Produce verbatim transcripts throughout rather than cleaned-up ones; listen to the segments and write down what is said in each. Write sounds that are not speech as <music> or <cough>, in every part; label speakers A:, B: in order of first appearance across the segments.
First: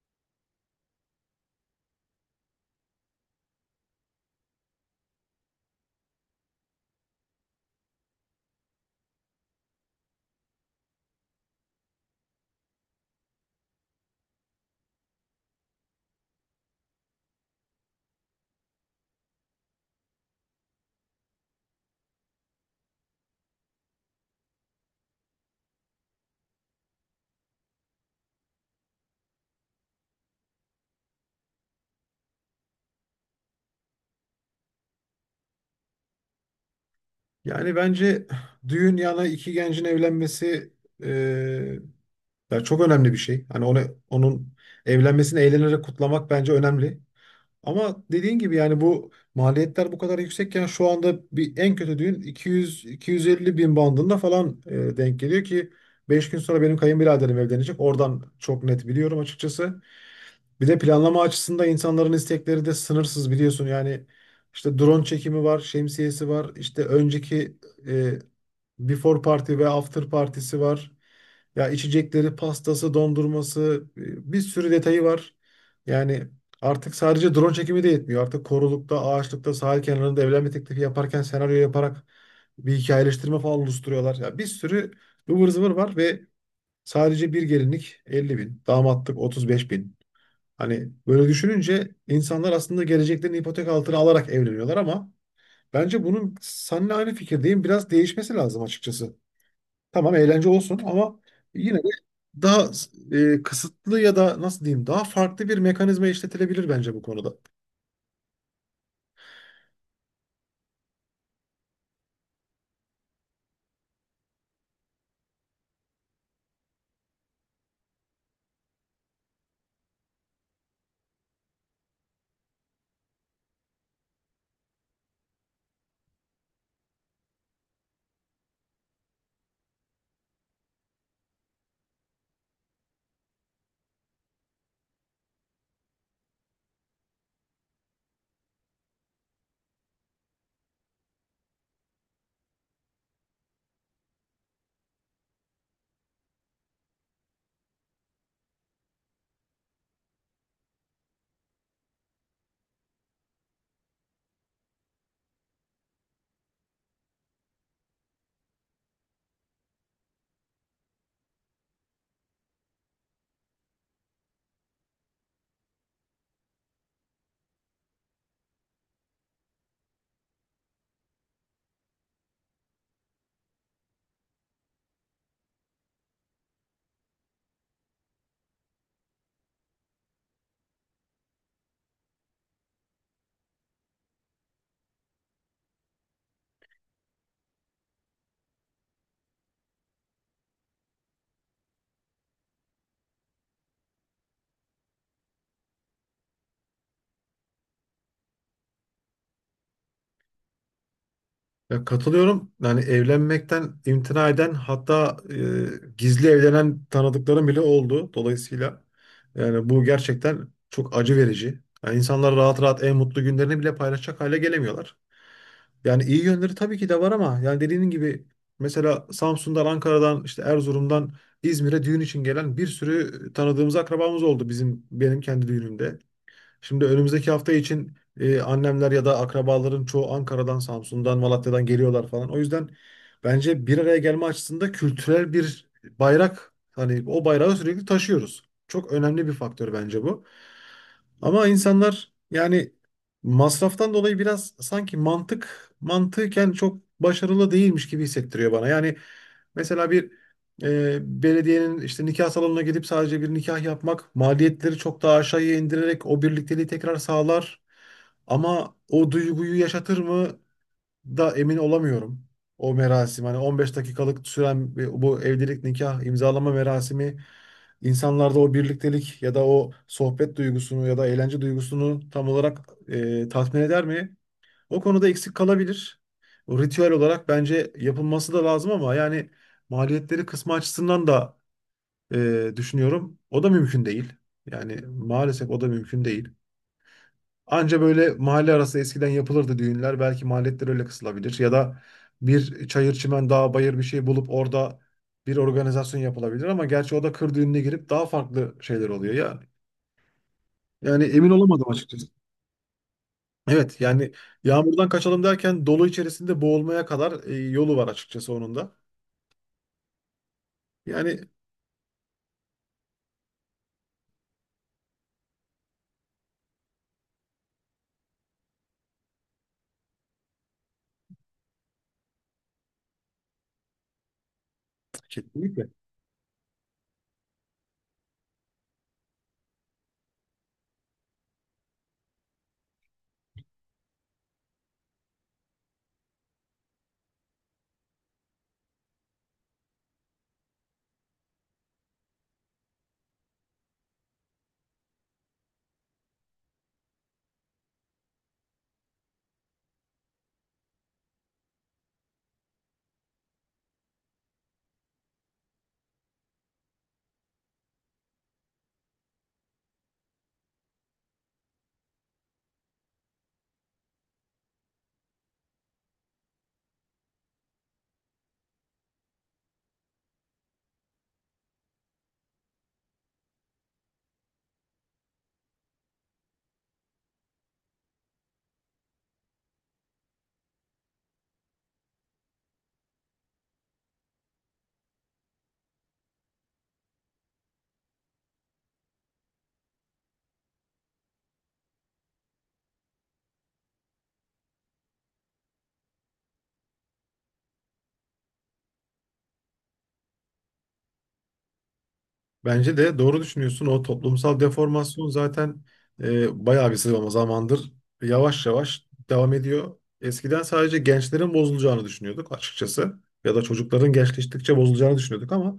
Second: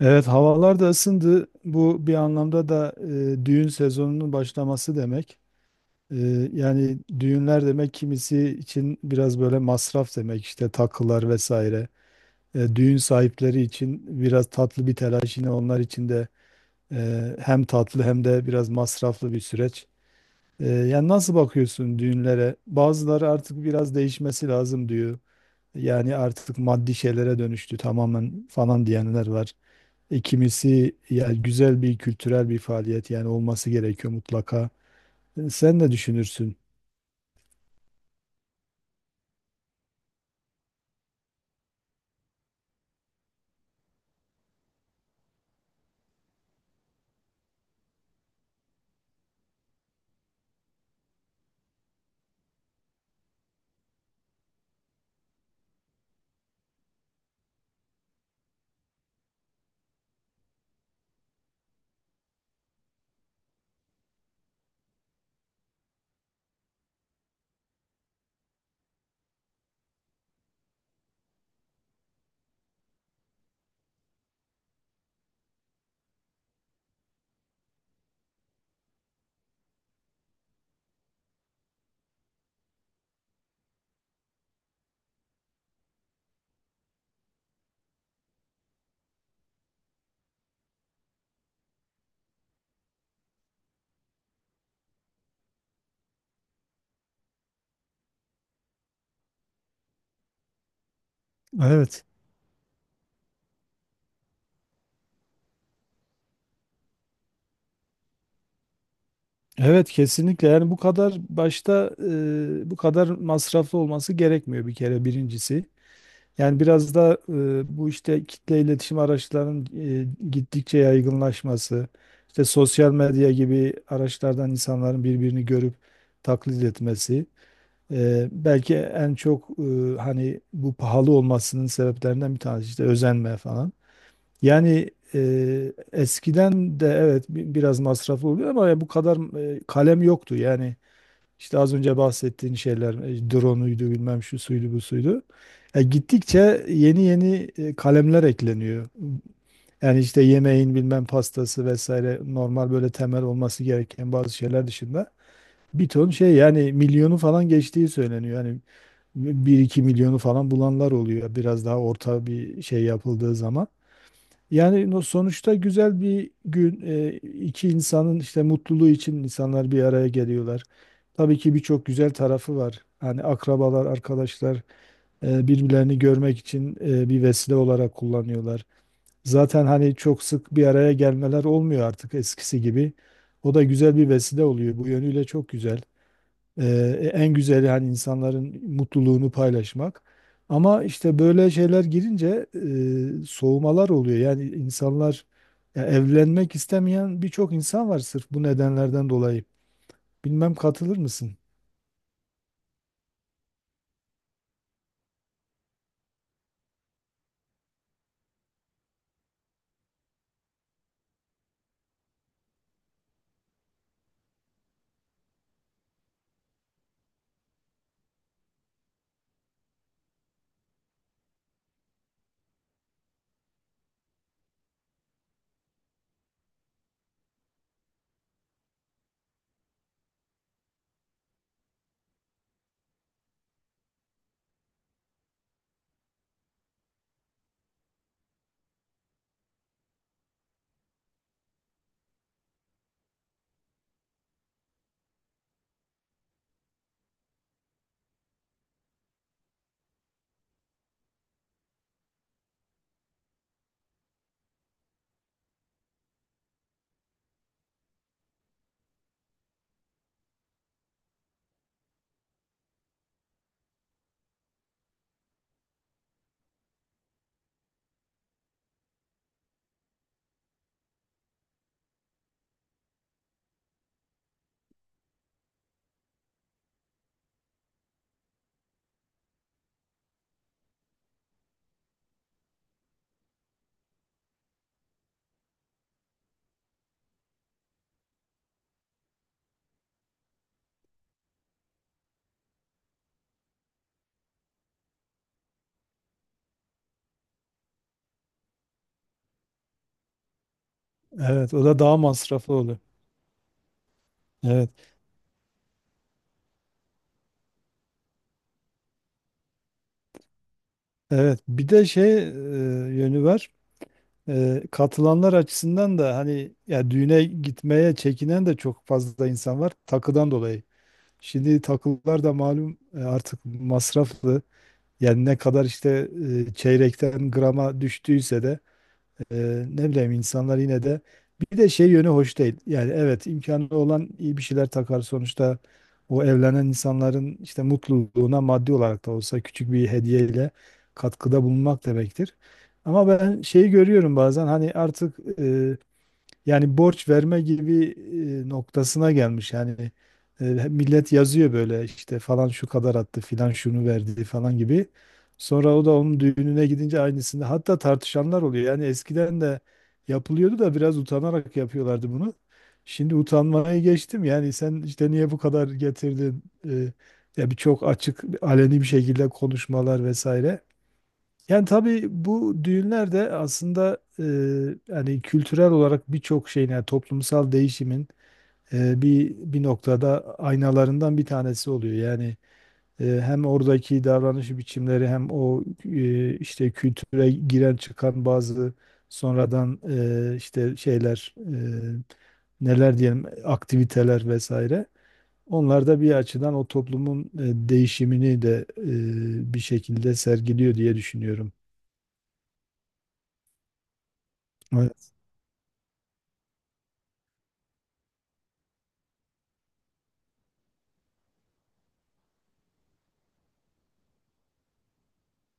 A: Evet, havalar da ısındı. Bu bir anlamda da e, düğün sezonunun başlaması demek. E, yani düğünler demek kimisi için biraz böyle masraf demek işte takılar vesaire. E, düğün sahipleri için biraz tatlı bir telaş yine onlar için de e, hem tatlı hem de biraz masraflı bir süreç. E, yani nasıl bakıyorsun düğünlere? Bazıları artık biraz değişmesi lazım diyor. Yani artık maddi şeylere dönüştü tamamen falan diyenler var. E, Kimisi ya güzel bir kültürel bir faaliyet yani olması gerekiyor mutlaka. E, Sen ne düşünürsün?
B: Yani bence düğün yana iki gencin evlenmesi eee, ya çok önemli bir şey. Hani onu, onun evlenmesini eğlenerek kutlamak bence önemli. Ama dediğin gibi yani bu maliyetler bu kadar yüksekken şu anda bir en kötü düğün iki yüz iki yüz elli bin bandında falan eee, denk geliyor ki beş gün sonra benim kayınbiraderim evlenecek. Oradan çok net biliyorum açıkçası. Bir de planlama açısında insanların istekleri de sınırsız biliyorsun. Yani işte drone çekimi var, şemsiyesi var, işte önceki e, Before party ve after partisi var. Ya içecekleri, pastası, dondurması e, bir sürü detayı var. Yani artık sadece drone çekimi de yetmiyor. Artık korulukta, ağaçlıkta, sahil kenarında evlenme teklifi yaparken senaryo yaparak bir hikayeleştirme falan oluşturuyorlar. Ya bir sürü ıvır zıvır var ve sadece bir gelinlik elli bin, damatlık otuz beş bin. Hani böyle düşününce insanlar aslında geleceklerini ipotek altına alarak evleniyorlar ama bence bunun seninle aynı fikirdeyim. Biraz değişmesi lazım açıkçası. Tamam eğlence olsun ama yine de
A: Evet.
B: daha e, kısıtlı ya da nasıl diyeyim daha farklı bir mekanizma işletilebilir bence bu konuda.
A: Evet, kesinlikle yani bu kadar başta e, bu kadar masraflı olması gerekmiyor bir kere birincisi. Yani biraz da e, bu işte kitle iletişim araçlarının e, gittikçe yaygınlaşması, işte sosyal medya gibi araçlardan insanların birbirini görüp taklit etmesi. Eee, belki en çok eee, hani bu pahalı olmasının sebeplerinden bir tanesi işte özenme falan. Yani eee, eskiden de evet bi- biraz masraflı oluyor ama bu kadar eee, kalem yoktu. Yani işte az önce bahsettiğin şeyler e, drone'uydu bilmem şu suydu bu suydu. E, gittikçe yeni yeni e, kalemler ekleniyor. Yani işte yemeğin bilmem pastası vesaire normal böyle temel olması gereken bazı şeyler dışında bir ton şey yani milyonu falan geçtiği söyleniyor. Yani bir iki milyonu falan bulanlar oluyor. Biraz daha orta bir şey yapıldığı zaman. Yani no- sonuçta güzel bir gün, e, iki insanın işte mutluluğu için insanlar bir araya geliyorlar. Tabii ki birçok güzel tarafı var. Hani akrabalar, arkadaşlar e, birbirlerini görmek için e, bir vesile olarak kullanıyorlar. Zaten hani çok sık bir araya gelmeler olmuyor artık eskisi gibi. O da güzel bir vesile oluyor. Bu yönüyle çok güzel. Ee, en güzeli hani insanların mutluluğunu paylaşmak. Ama işte böyle şeyler girince e, soğumalar oluyor. Yani insanlar ya evlenmek istemeyen birçok insan var sırf bu nedenlerden dolayı. Bilmem katılır mısın?
B: Ya katılıyorum. Yani evlenmekten imtina eden hatta e, gizli evlenen tanıdıklarım bile oldu. Dolayısıyla yani bu gerçekten çok acı verici. Yani insanlar rahat rahat en mutlu günlerini bile paylaşacak hale gelemiyorlar. Yani iyi yönleri tabii ki de var ama yani dediğin gibi mesela Samsun'dan, Ankara'dan, işte Erzurum'dan İzmir'e düğün için gelen bir sürü tanıdığımız akrabamız oldu bizim benim kendi düğünümde. Şimdi önümüzdeki hafta için e, annemler ya da akrabaların çoğu Ankara'dan, Samsun'dan, Malatya'dan geliyorlar falan. O yüzden bence bir araya gelme açısında kültürel bir bayrak hani o bayrağı sürekli taşıyoruz. Çok önemli bir faktör bence bu. Ama insanlar yani masraftan dolayı biraz sanki mantık mantıken çok başarılı değilmiş gibi hissettiriyor bana. Yani mesela bir e, belediyenin işte nikah salonuna gidip sadece bir nikah yapmak maliyetleri çok daha aşağıya indirerek o birlikteliği tekrar sağlar. Ama o duyguyu yaşatır mı da emin olamıyorum. O merasim hani on beş dakikalık süren bir- bu evlilik nikah imzalama merasimi insanlarda o birliktelik ya da o sohbet duygusunu ya da eğlence duygusunu tam olarak e, tatmin eder mi? O konuda eksik kalabilir. O ritüel olarak bence yapılması da lazım ama yani maliyetleri kısmı açısından da e, düşünüyorum. O da mümkün değil. Yani maalesef o da mümkün değil. Anca böyle mahalle arası eskiden yapılırdı düğünler. Belki maliyetler öyle kısılabilir. Ya da bir çayır çimen dağ bayır bir şey bulup orada bir organizasyon yapılabilir ama gerçi o da kır düğününe girip daha farklı şeyler oluyor ya. Yani emin
A: Evet, o
B: olamadım
A: da daha
B: açıkçası.
A: masraflı oluyor.
B: Evet yani
A: Evet,
B: yağmurdan kaçalım derken dolu içerisinde boğulmaya kadar e, yolu var açıkçası onun da. Yani
A: evet. Bir de şey e, yönü var. E, katılanlar açısından da hani ya düğüne gitmeye çekinen de çok fazla insan var takıdan dolayı. Şimdi takılar da malum e, artık masraflı. Yani ne kadar
B: kesinlikle.
A: işte e, çeyrekten grama düştüyse de e, ne bileyim insanlar yine de bir de şey yönü hoş değil. Yani evet imkanı olan iyi bir şeyler takar sonuçta o evlenen insanların işte mutluluğuna maddi olarak da olsa küçük bir hediyeyle katkıda bulunmak demektir. Ama ben şeyi görüyorum bazen hani artık e, yani borç verme gibi e, noktasına gelmiş. Yani e, millet yazıyor böyle işte falan şu kadar attı filan şunu verdi falan gibi. Sonra o da onun düğününe gidince aynısını hatta tartışanlar oluyor. Yani eskiden de yapılıyordu da biraz utanarak yapıyorlardı bunu. Şimdi utanmayı geçtim. Yani sen işte niye bu kadar getirdin? E, Ya bir çok açık aleni bir şekilde konuşmalar vesaire. Yani tabii bu düğünler de aslında, e, hani kültürel olarak birçok şeyin yani toplumsal değişimin e, bir bir noktada aynalarından bir tanesi oluyor. Yani e, hem oradaki davranış biçimleri hem o e, işte kültüre giren çıkan bazı sonradan e, işte şeyler, e, neler diyelim aktiviteler vesaire. Onlar da bir açıdan o toplumun e, değişimini de e, bir şekilde sergiliyor diye düşünüyorum.
B: Bence de doğru düşünüyorsun. O toplumsal deformasyon
A: Evet.
B: zaten e, bayağı bir sıralama zamandır yavaş yavaş devam ediyor. Eskiden sadece gençlerin bozulacağını düşünüyorduk açıkçası. Ya da çocukların gençleştikçe bozulacağını düşünüyorduk ama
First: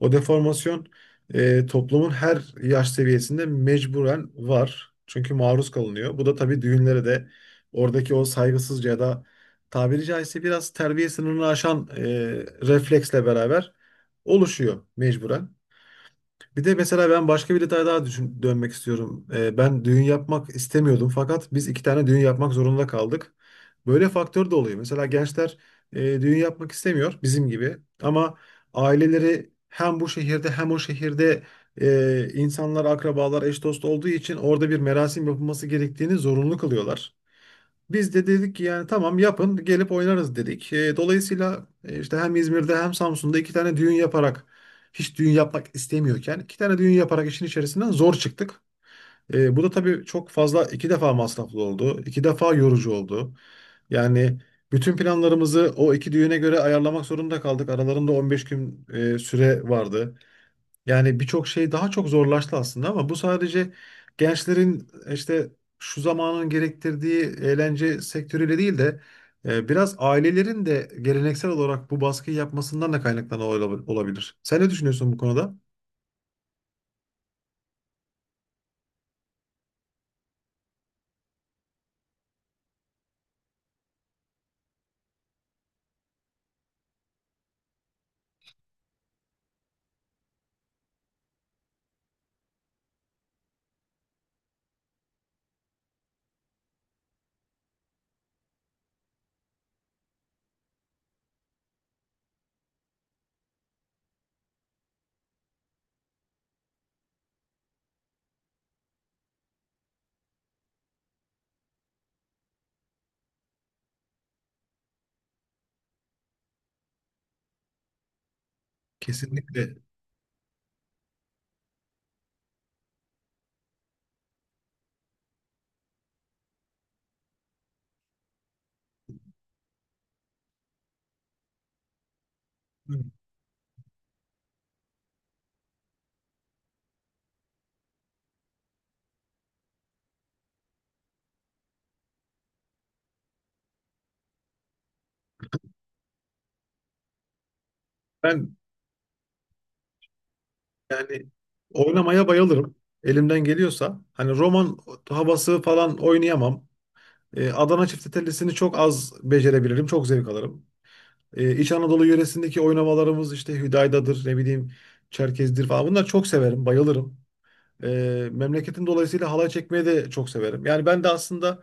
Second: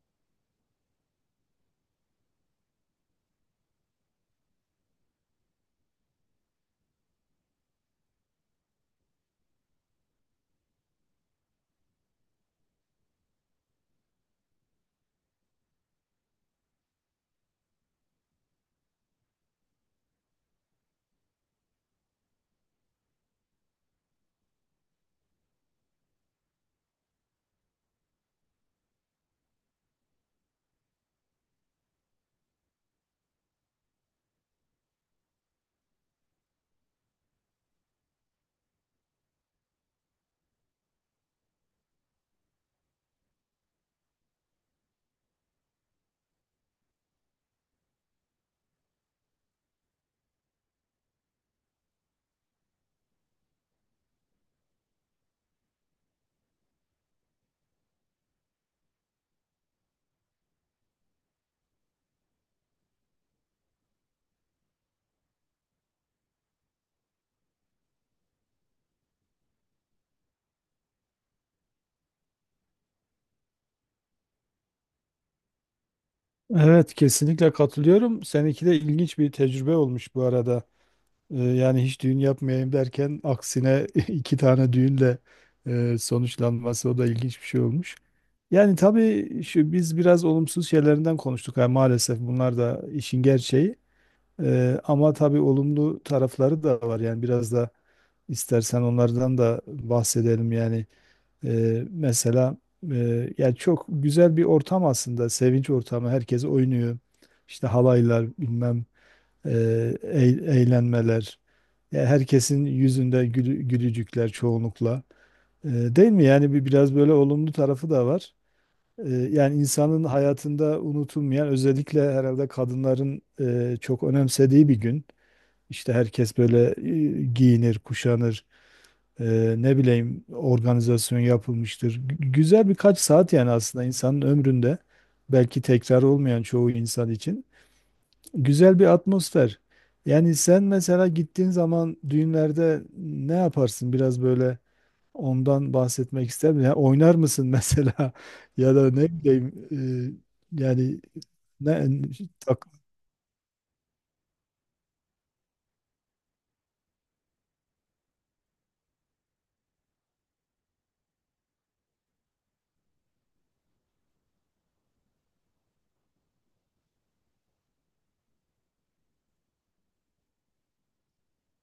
B: o deformasyon e, toplumun her yaş seviyesinde mecburen var. Çünkü maruz kalınıyor. Bu da tabii düğünlere de oradaki o saygısızca ya da tabiri caizse biraz terbiye sınırını aşan e, refleksle beraber oluşuyor mecburen. Bir de mesela ben başka bir detay daha düşün, dönmek istiyorum. Ee, ben düğün yapmak istemiyordum fakat biz iki tane düğün yapmak zorunda kaldık. Böyle faktör de oluyor. Mesela gençler e, düğün yapmak istemiyor bizim gibi ama aileleri hem bu şehirde hem o şehirde e, insanlar, akrabalar, eş dost olduğu için orada bir merasim yapılması gerektiğini zorunlu kılıyorlar. Biz de dedik ki yani tamam yapın gelip oynarız dedik. E, dolayısıyla e, işte hem İzmir'de hem Samsun'da iki tane düğün yaparak hiç düğün yapmak istemiyorken iki tane düğün yaparak işin içerisinden zor çıktık. E, bu da tabii çok fazla iki defa masraflı oldu. İki defa yorucu oldu. Yani bütün planlarımızı o iki düğüne göre ayarlamak zorunda kaldık. Aralarında on beş gün e, süre vardı. Yani birçok şey daha çok zorlaştı aslında ama bu sadece gençlerin işte şu zamanın gerektirdiği eğlence sektörüyle değil de e, biraz ailelerin de geleneksel olarak bu baskıyı yapmasından da kaynaklanan ola- olabilir. Sen ne düşünüyorsun bu konuda?
A: Evet, kesinlikle katılıyorum. Seninki de ilginç bir tecrübe olmuş bu arada. Ee, yani hiç düğün yapmayayım derken aksine <laughs> iki tane düğünle e, sonuçlanması o da ilginç bir şey olmuş. Yani tabii şu biz biraz olumsuz şeylerinden konuştuk. Yani maalesef bunlar da işin gerçeği. Ee, ama tabii olumlu tarafları da var. Yani biraz da istersen onlardan da bahsedelim yani. Ee, mesela e, yani çok güzel bir ortam aslında. Sevinç ortamı. Herkes oynuyor. İşte halaylar bilmem, e, eğ- eğlenmeler. Ya herkesin yüzünde gülü- gülücükler çoğunlukla. Ee, Değil mi? Yani bir biraz böyle olumlu tarafı da var. Ee, yani
B: Kesinlikle.
A: insanın hayatında unutulmayan özellikle herhalde kadınların e, çok önemsediği bir gün. İşte herkes böyle e, giyinir, kuşanır. Eee, ne bileyim organizasyon yapılmıştır. Gü- Güzel birkaç saat yani aslında insanın ömründe belki tekrar olmayan çoğu insan için güzel bir atmosfer. Yani sen mesela gittiğin zaman düğünlerde ne yaparsın? Biraz böyle ondan bahsetmek ister misin? Yani oynar mısın <laughs> mesela
B: Ben
A: ya da ne bileyim eee, yani
B: yani
A: ne,
B: oynamaya
A: tak,
B: bayılırım. Elimden geliyorsa. Hani roman havası falan oynayamam. E, Adana çiftetellisini çok az becerebilirim. Çok zevk alırım. E, İç Anadolu yöresindeki oynamalarımız işte Hüdayda'dır, ne bileyim Çerkez'dir falan. Bunları çok severim, bayılırım. E, memleketim dolayısıyla halay çekmeyi de çok severim. Yani ben de aslında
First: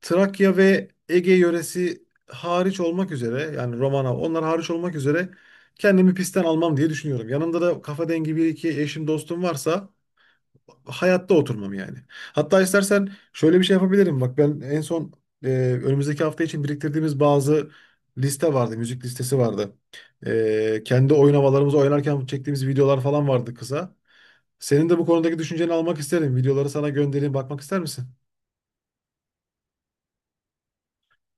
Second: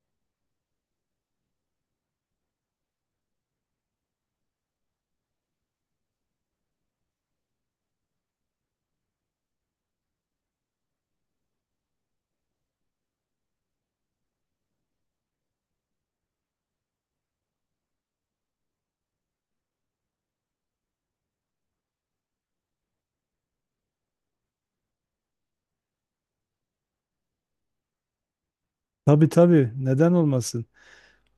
B: Trakya ve Ege yöresi hariç olmak üzere yani Romana onlar hariç olmak üzere kendimi pistten almam diye düşünüyorum. Yanımda da kafa dengi bir iki eşim dostum varsa hayatta oturmam yani. Hatta istersen şöyle bir şey yapabilirim. Bak ben en son e, önümüzdeki hafta için biriktirdiğimiz bazı liste vardı. Müzik listesi vardı. E, kendi oynamalarımızı oynarken çektiğimiz videolar falan vardı kısa. Senin de bu konudaki düşünceni almak isterim. Videoları sana göndereyim. Bakmak ister misin?
A: tabii tabii, neden olmasın?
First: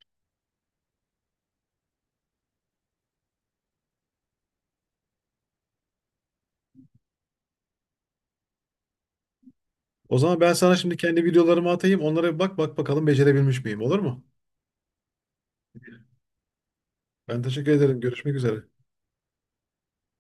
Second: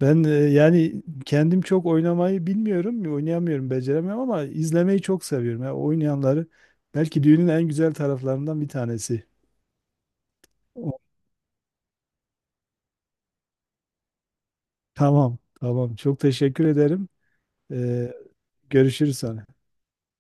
A: Ben e, yani kendim çok oynamayı bilmiyorum, oynayamıyorum, beceremiyorum ama izlemeyi çok seviyorum. Yani oynayanları belki düğünün en güzel taraflarından bir tanesi.
B: O zaman ben sana şimdi
A: O-
B: kendi videolarımı atayım. Onlara bir bak bak bakalım becerebilmiş miyim? Olur mu?
A: Tamam, tamam. Çok teşekkür ederim.
B: Ben teşekkür ederim.
A: Ee,
B: Görüşmek üzere.
A: Görüşürüz sonra.